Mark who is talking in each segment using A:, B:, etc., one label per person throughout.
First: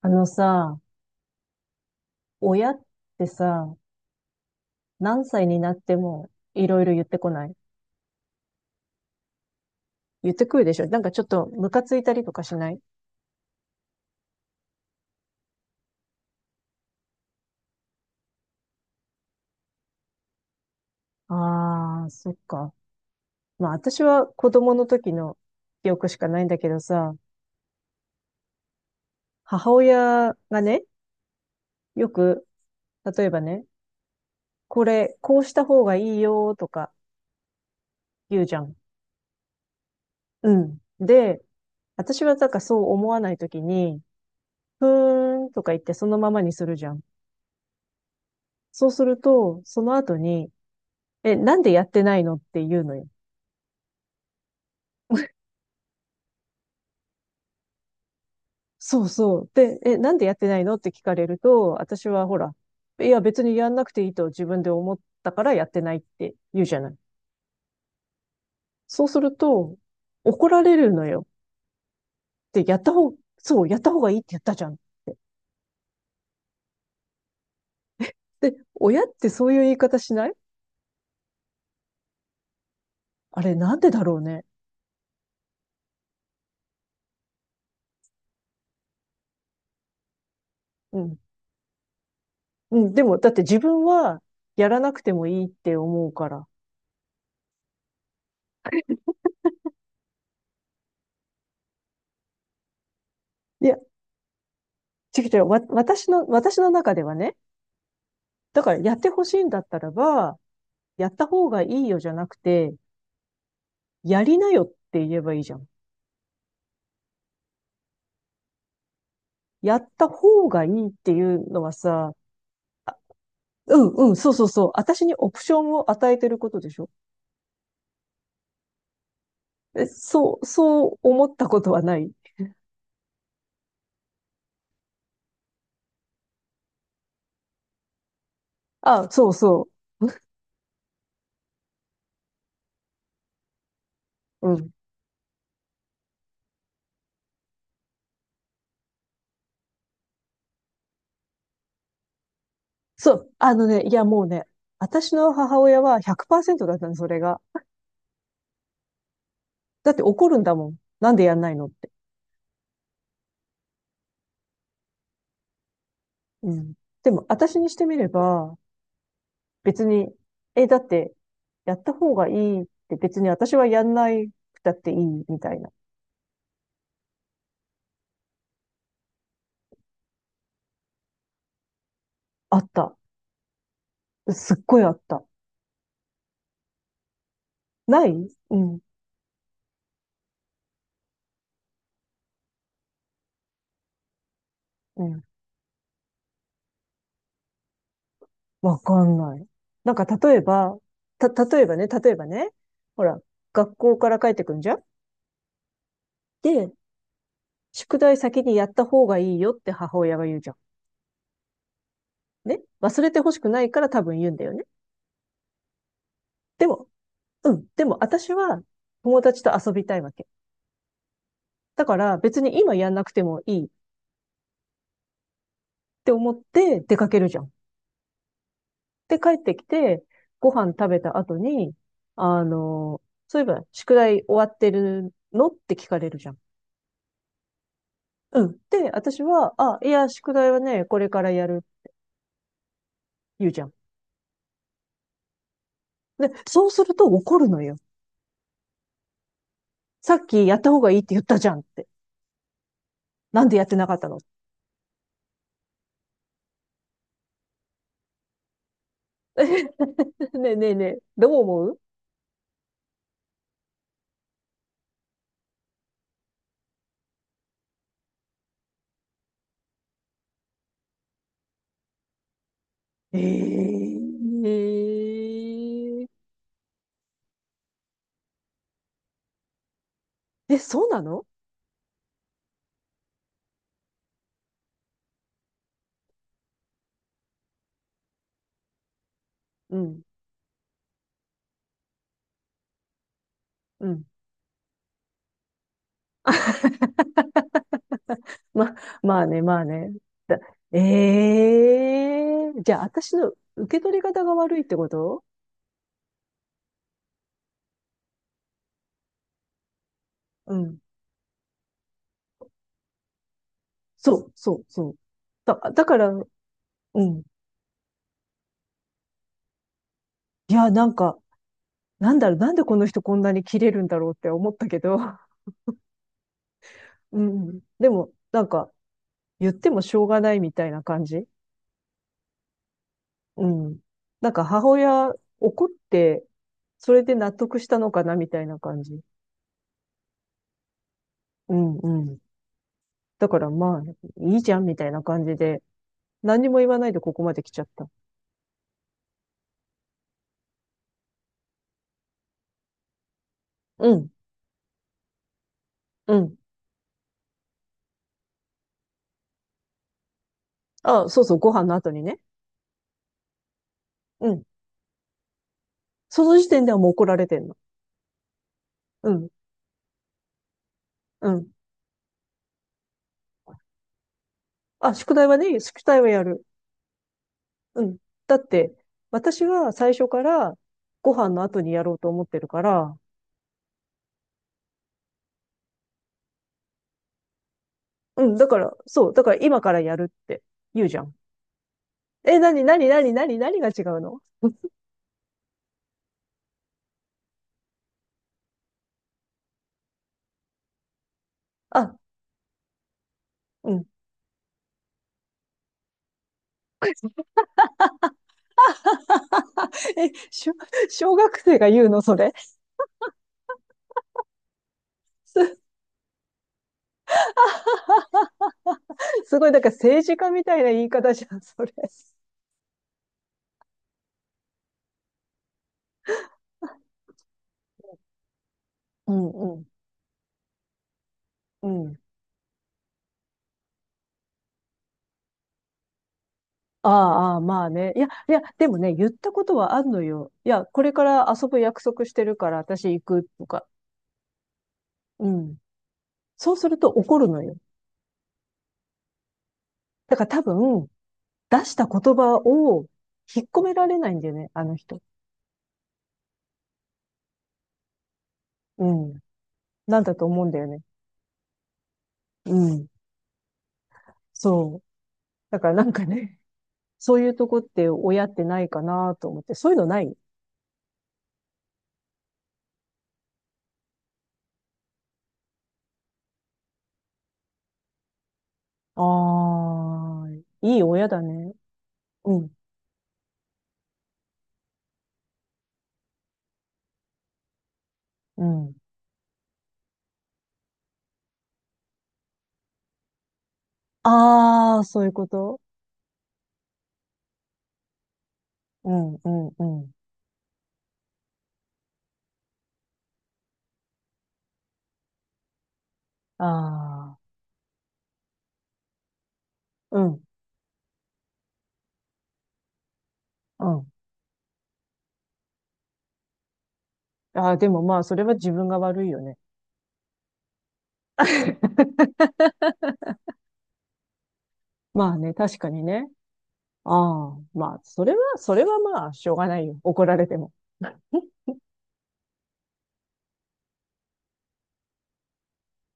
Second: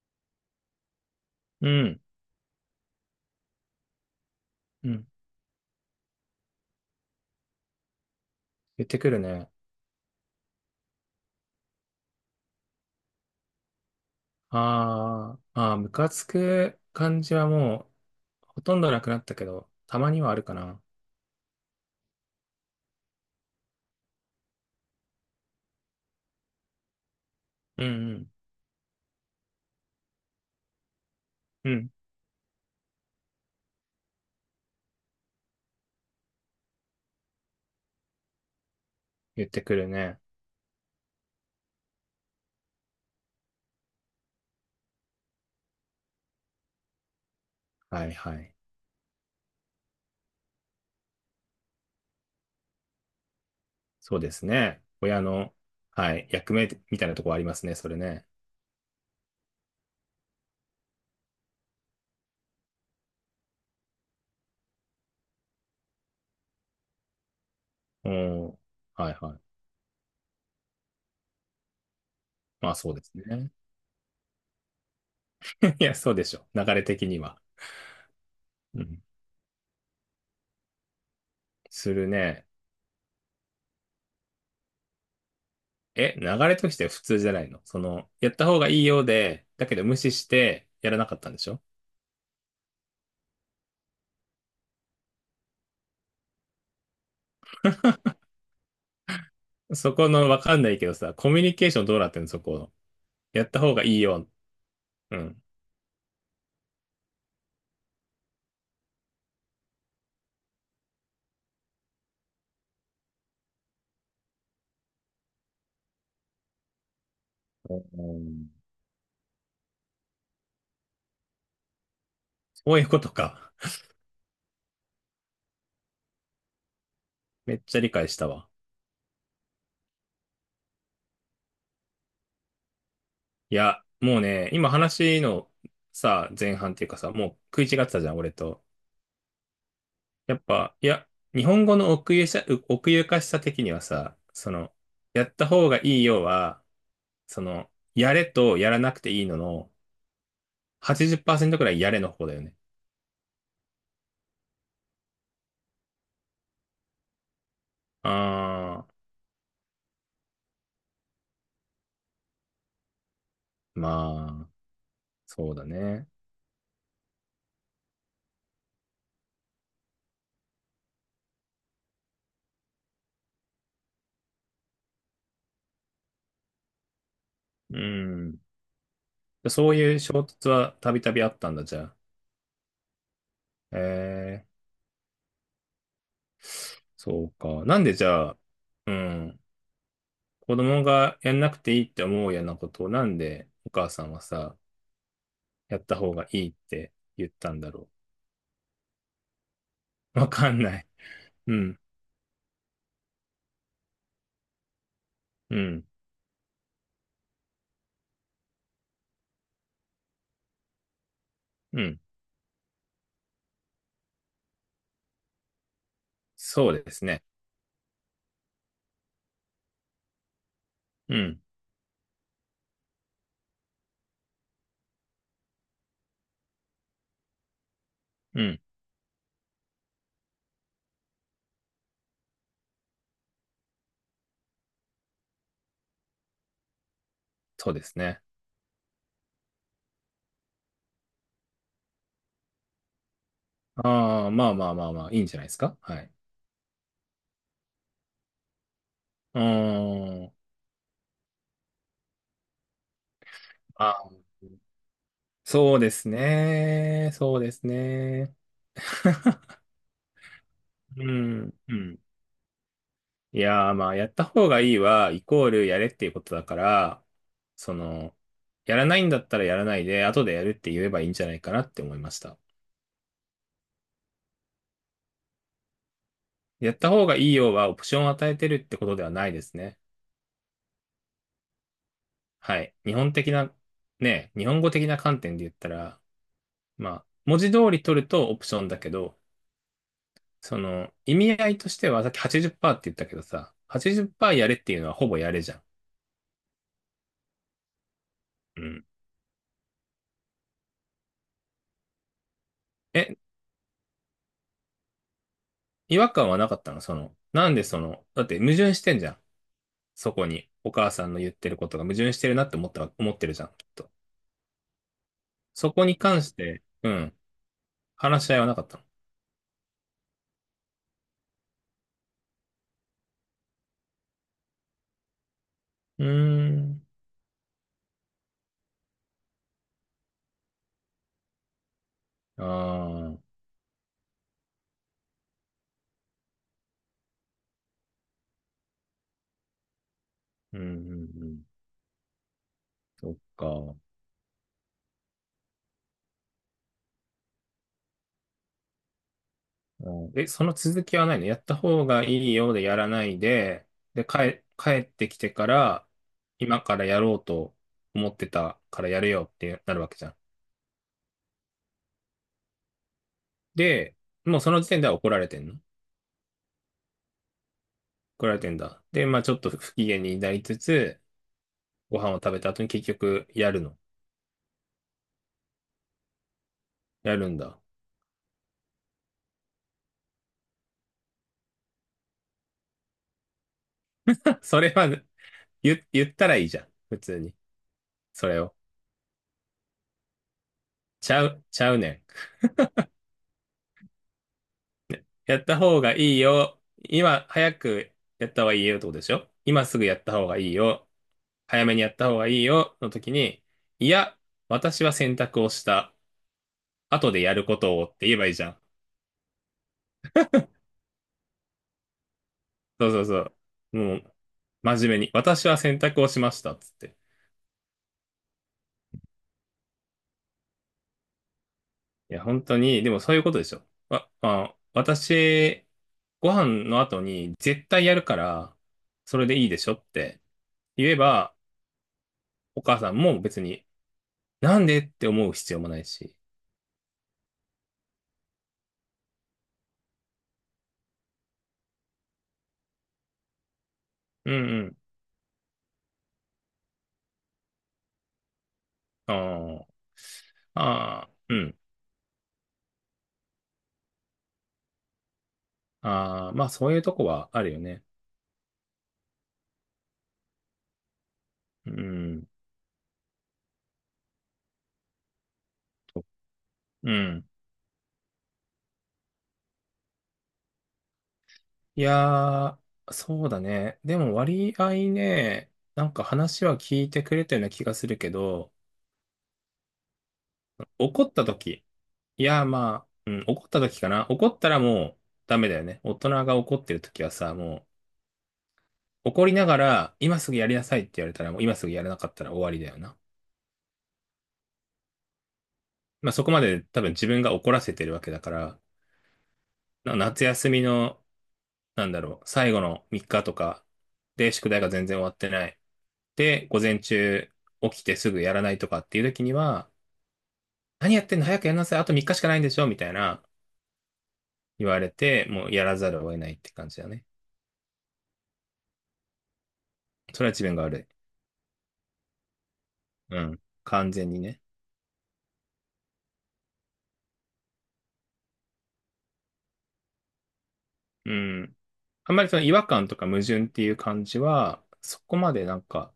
A: あのさ、
B: うん、
A: 親ってさ、
B: うん。
A: 何歳になってもいろいろ言ってこない？
B: 言ってくるね。
A: 言ってくるでしょ？なんかちょっとムカついたりとかしない？
B: あーあー、ムカつく感じはもうほとんどなくなったけど、たまにはあるかな。
A: ああー、そっか。まあ私は子供の時の記憶しかないんだけどさ、
B: うん、うん、
A: 母親がね、
B: うん。
A: よく、例えばね、これ、こうした方がいいよとか言うじゃん。
B: 言ってくるね。
A: うん。で、私はなんかそう思わないときに、ふーんとか言ってそのままにするじゃん。
B: はい、はい。
A: そうすると、その後に、え、なんでやってないのって言うのよ。
B: そうですね。親の、はい、役目みたいなとこありますね、それね。
A: そうそう。で、え、なんでやってないのって聞かれると、私はほら、いや別にやんなくていいと自分で思ったからやってないって言うじゃない。
B: うん、
A: そう
B: はい、
A: する
B: はい。
A: と、怒られるのよ。で、
B: まあ、
A: やった
B: そうです
A: 方、
B: ね。
A: そう、やった方がいいってやったじゃん。
B: いや、そうでしょ。流れ的には。
A: で、
B: う
A: 親
B: ん。
A: ってそういう言い方しない？
B: するね。
A: あれなんでだろうね。
B: え、流れとして普通じゃないの？その、やった方がいいようで、だけど無視してや
A: う
B: らなか
A: ん。
B: ったんでしょ？
A: うん、でも、だって自分はやらなくてもいいって思うから。
B: そこの、わかんないけどさ、コミュニケーションどうなってんの、そこ。やった
A: い
B: 方
A: や、
B: がいいよ。う
A: 違う違
B: ん。
A: う、わ、私の、私の中ではね、だからやってほしいんだったらば、やった方がいいよじゃなくて、やりなよって言えばいいじゃん。
B: うん。
A: やった方がいいっていうのはさ、
B: そういうことか。
A: うんうん、そうそうそう。私にオプションを与えてることでしょ？
B: めっちゃ理解したわ。
A: え、そう、そう思ったことはない？
B: いや、もうね、今話のさ、前半っていうかさ、もう食い違ってたじゃん、俺と。
A: あ、そうそ
B: やっぱ、いや、日本語の奥ゆかしさ的にはさ、
A: う。
B: そ
A: うん。
B: の、やった方がいいよは、その、やれとやらなくていいのの、80%くらいやれの方だよね。
A: そう。あのね、いやもうね、私の母親は100%だったの、それが。
B: あ
A: だって怒るんだもん。なんでやんないのって。
B: ー、まあ、そうだね。
A: うん。でも、私にしてみれば、別に、え、だって、やった方がいいって別に私はやんないくたっていいみたいな。
B: うん。そういう衝突はたびたびあったんだ、じゃあ。
A: あった。
B: えー、
A: すっごいあった。
B: そうか。なんでじ
A: ない。
B: ゃあ、
A: うん、
B: うん、子供がやんなくていいって思うようなことを、なんでお母さんはさ、
A: うん。
B: やった方がいいって言ったんだろ
A: わかんない。なんか
B: う。わ
A: 例え
B: かん
A: ば、
B: ない。
A: た、
B: う
A: 例えば
B: ん、
A: ね、例えばね、ほら、学校から帰ってくんじゃん。
B: うん、
A: で、宿題先にやった方がいいよって母親が言うじゃ
B: うん。
A: ん。ね。忘れてほしくないから多分言うんだよね。で
B: そう
A: も、
B: ですね。
A: うん。でも私は友達と遊びたいわけ。
B: うん、
A: だから別に今やんなくてもいいって思って出かけるじゃん。
B: うん、
A: で、帰ってきて、ご飯食べた後に、あの、そういえば、宿題終わってるのって聞かれるじゃん。
B: そうですね。
A: うん。で、私は、あ、いや、宿題はね、これからやる、言うじゃん。
B: ああ、まあまあまあまあ、いいんじゃないですか。はい。
A: で、そうすると怒るのよ。
B: うー
A: さっ
B: ん。
A: きやった方がいいって言ったじゃんって。なんでやってなかった
B: あ、
A: の？
B: そうですね。そうですね。
A: ねえねえねえ、
B: う
A: どう
B: ん、
A: 思
B: う
A: う？
B: ん。いやー、まあ、やった方がいいは、イコールやれっていうことだから、その、やらないんだったらやらないで、後でやるって言えばいいんじゃないかなって思いました。
A: えええ
B: やった方がいいようは、オプションを与えてるってことではないですね。
A: ええ、そうなの？
B: はい。日本的な、ね、日本語的な観点で言ったら、まあ、文字通り取るとオプションだけど、
A: うん、
B: その、意味合いとしては、さっき80%っパーセントって言ったけどさ、
A: うん。
B: 80%やれっていうのはほぼやれじゃん。う
A: ま、
B: ん。
A: まあね、まあね。だ、ええ、じゃあ私
B: え、
A: の受け取り方が悪いってこと？
B: 違和感はなかったの？その、なんでその、だって矛盾してんじゃん。そこに
A: う
B: お
A: ん。
B: 母さんの言ってることが矛盾してるなって思ってるじゃん、きっと。
A: そう、そう、そう。だ、
B: そ
A: だ
B: こ
A: か
B: に
A: ら、
B: 関
A: う
B: して、うん、
A: ん。
B: 話し合いはなかったの？
A: いや、なんか、なんだろう、なんでこの人こんなに切れるんだろうって思ったけど、
B: うーん。
A: うん。でも、なんか、言ってもしょうがないみたいな感じ。
B: ああ、
A: うん。なんか母親怒って、それで納得したのかなみたいな感じ。
B: うん、うん、うん。
A: うん、うん。
B: そっ
A: だか
B: か。
A: らまあ、
B: あ
A: いいじゃんみたいな感じで何にも言わないでここまで来ちゃった。
B: ー、え、その続きはないの？やった方がいいようでやらないで、
A: う
B: で、
A: ん。
B: 帰ってきてから、
A: うん。
B: 今からやろうと思ってたからやるよってなるわけじゃん。
A: あ、そうそう、ご飯の後にね。
B: で、
A: う
B: もう
A: ん。
B: その時点では怒られてんの？
A: その時点ではもう怒られてんの。
B: 怒られてんだ。で、
A: う
B: まあ
A: ん。
B: ちょっと不機嫌になりつつ、
A: うん。
B: ご飯を食べた後に結局やるの。
A: あ、宿題はね、宿題はやる。
B: やるんだ。
A: うん。だって、私は最初からご飯の後にやろうと思ってるから、
B: それは、言ったらいいじゃん。普通に。
A: う
B: そ
A: ん。
B: れ
A: だ
B: を。
A: から、そう。だから今からやるって言うじゃん。
B: ちゃうねん。
A: え、なになになになに何が違うの？
B: やった方がいいよ。今、早くやった方がいいよってことでしょ？今すぐやった方がいいよ。早めにや
A: あ、
B: った方がいいよ。の時に、
A: うん。
B: いや、私は選択をした。後で やることを、って言えばいいじゃん。
A: え、小学生が言うのそれ？
B: そうそうそう。もう、真面目に。
A: す、
B: 私は選択をしました、つって。
A: ごい、だから政治家みたいな言い方じゃん、それ。
B: いや、本当に、でもそういうことでしょ。わまあ、私、ご飯の後に絶対やるから、
A: う
B: それ
A: ん。
B: でいい
A: う
B: で
A: ん。
B: しょって言えば、
A: うん。
B: お母さんも別に、なんでって思う必要もないし。
A: ああ、まあね。いや、いや、でもね、言ったことはあんのよ。いや、これから遊ぶ約束してるから私行くとか。
B: うんうん。
A: うん。そうすると怒るのよ。
B: あー
A: だから多分、
B: あ、あうん。
A: 出した言葉を引っ込められないんだよね、あの人。
B: ああ、まあそういうとこはあるよね。
A: うん。なんだと思うんだよね。
B: うん。
A: うん。そう。だからなんかね、
B: う
A: そう
B: ん。
A: いうとこって親ってないかなと思って。そういうのない？
B: いやー、そうだね。でも割合ね、なんか話は聞いてくれたような気がするけど、
A: ああー、いい
B: 怒
A: 親
B: っ
A: だ
B: た
A: ね。
B: 時。い
A: う
B: や、
A: ん。
B: まあ、うん、怒った時かな。怒ったらもうダメだよね。大人が怒ってる時はさ、もう
A: うん。
B: 怒りながら、今すぐやりなさいって言われたら、もう今すぐやらなかったら終わりだよな。
A: ああ、そういうこと。
B: まあそこまで多分自分が怒らせてるわけだから、
A: うん、うん、うん。
B: な夏休みの、なんだろう、最後の3日とかで宿題が全然終わってない。で、午前
A: ああ。
B: 中起きてすぐやらないとかっていう時には、
A: うん、
B: 何やってんの、早くやんなさい。あと3日しかないんでしょみたいな
A: うん。
B: 言われて、もうやらざるを得ないって感じだね。
A: ああ、でもまあ、それは自分が悪いよね。
B: それは自分が悪 い。うん。完全にね。
A: まあね、確かにね。ああ、まあ、それは、それはまあ、しょうがないよ。怒られても。
B: うん。あんまりその違和感とか矛盾っていう感じは、そこまでなんか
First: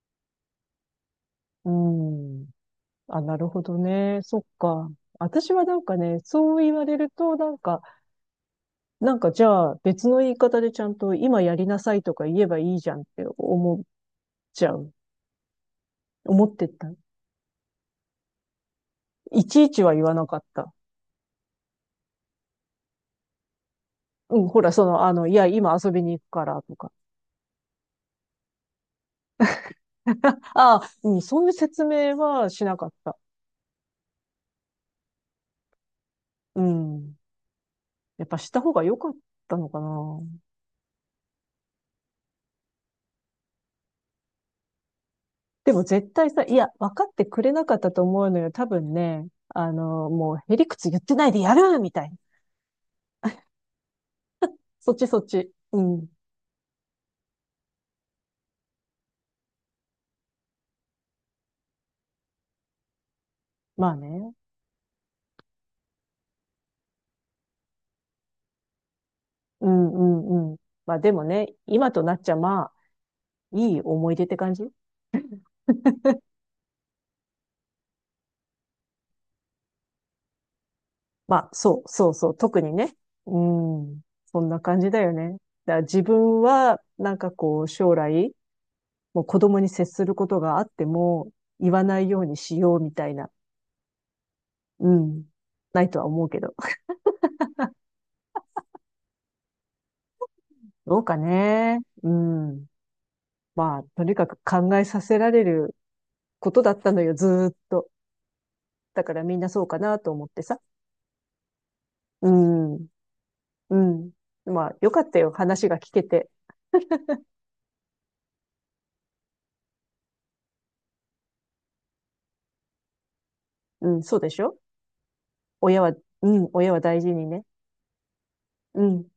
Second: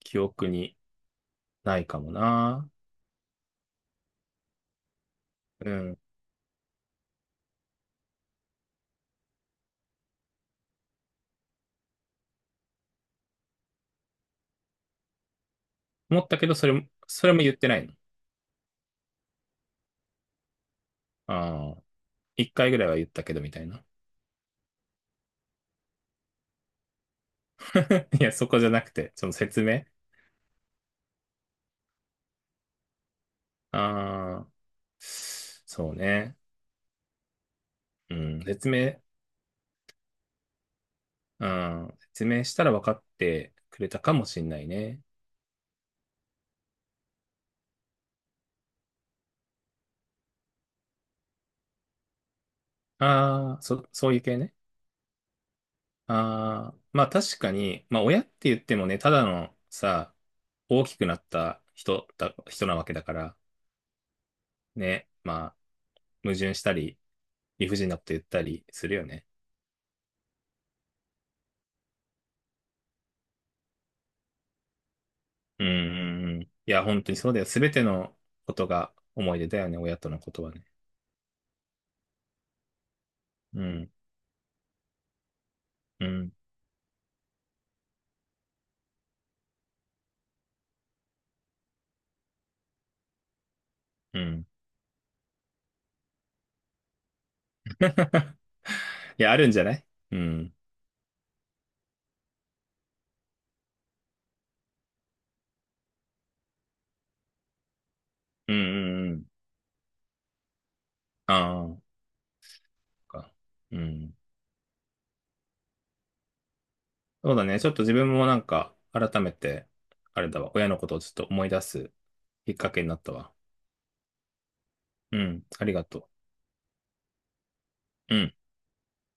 B: 記憶に
A: う
B: ないかも
A: ん。
B: な。
A: あ、なるほどね。そっか。私は
B: う
A: なんか
B: ん。
A: ね、そう言われると、なんか、なんかじゃあ別の言い方でちゃんと今やりなさいとか言えばいいじゃんって思っちゃう。
B: 思った
A: 思
B: け
A: っ
B: ど、
A: て
B: それも、
A: た。
B: それも言ってないの。
A: いちいちは言わなかった。
B: ああ。一回ぐらいは言ったけどみたいな。
A: うん、ほら、いや、今遊びに行くからとか。
B: いや、そこじゃなくて、その説明。
A: ああ、うん、そういう説明はしなかった。
B: ああ。そうね。
A: うん。
B: う
A: やっぱ
B: ん。
A: した
B: 説
A: 方が良
B: 明、
A: かったのかな。
B: うん。説明したら分かってくれたかもしんないね。
A: でも絶対さ、いや、分かってくれなかったと思うのよ。多分ね、もう、へりくつ言ってないでやるみたいな。
B: ああ、そういう系ね。
A: そっちそっち。うん。
B: ああ、まあ確かに、まあ親って言ってもね、ただのさ、大きくなった人なわけだから、
A: まあね。
B: ね、まあ矛盾したり、理不尽なこと言ったりするよね。
A: うんうんうん。まあでもね、今となっちゃまあ、いい思い出って感じ。
B: うんうんうん。いや、本当にそうだよ。すべてのことが思い出だよね、親とのことはね。
A: まあ、そう、そうそう、特にね。う
B: うん、
A: ん。そんな感じだよね。だから自
B: うん、
A: 分は、なんかこう、将来、もう子供に接することがあっても、言わないようにしようみたいな。
B: うん。
A: うん。ないとは思うけど。
B: いや、あるんじゃない？うん、
A: どうかね。うん。まあ、とにかく考えさせられることだったのよ、ずーっと。
B: うん、う
A: だ
B: ん
A: か
B: う
A: ら
B: ん。
A: みんなそうかなと思ってさ。
B: あ
A: うん。
B: あ、か。
A: う
B: う
A: ん。
B: ん。
A: まあ、よかったよ、話が聞けて。
B: そうだね。ちょっと自分もなんか、改めて、あれだわ、親のことをちょっと思い出すきっかけになったわ。
A: うん、そうでしょ？
B: うん。あり
A: 親
B: が
A: は、
B: と
A: うん、親は大事にね。
B: う。うん。
A: うん。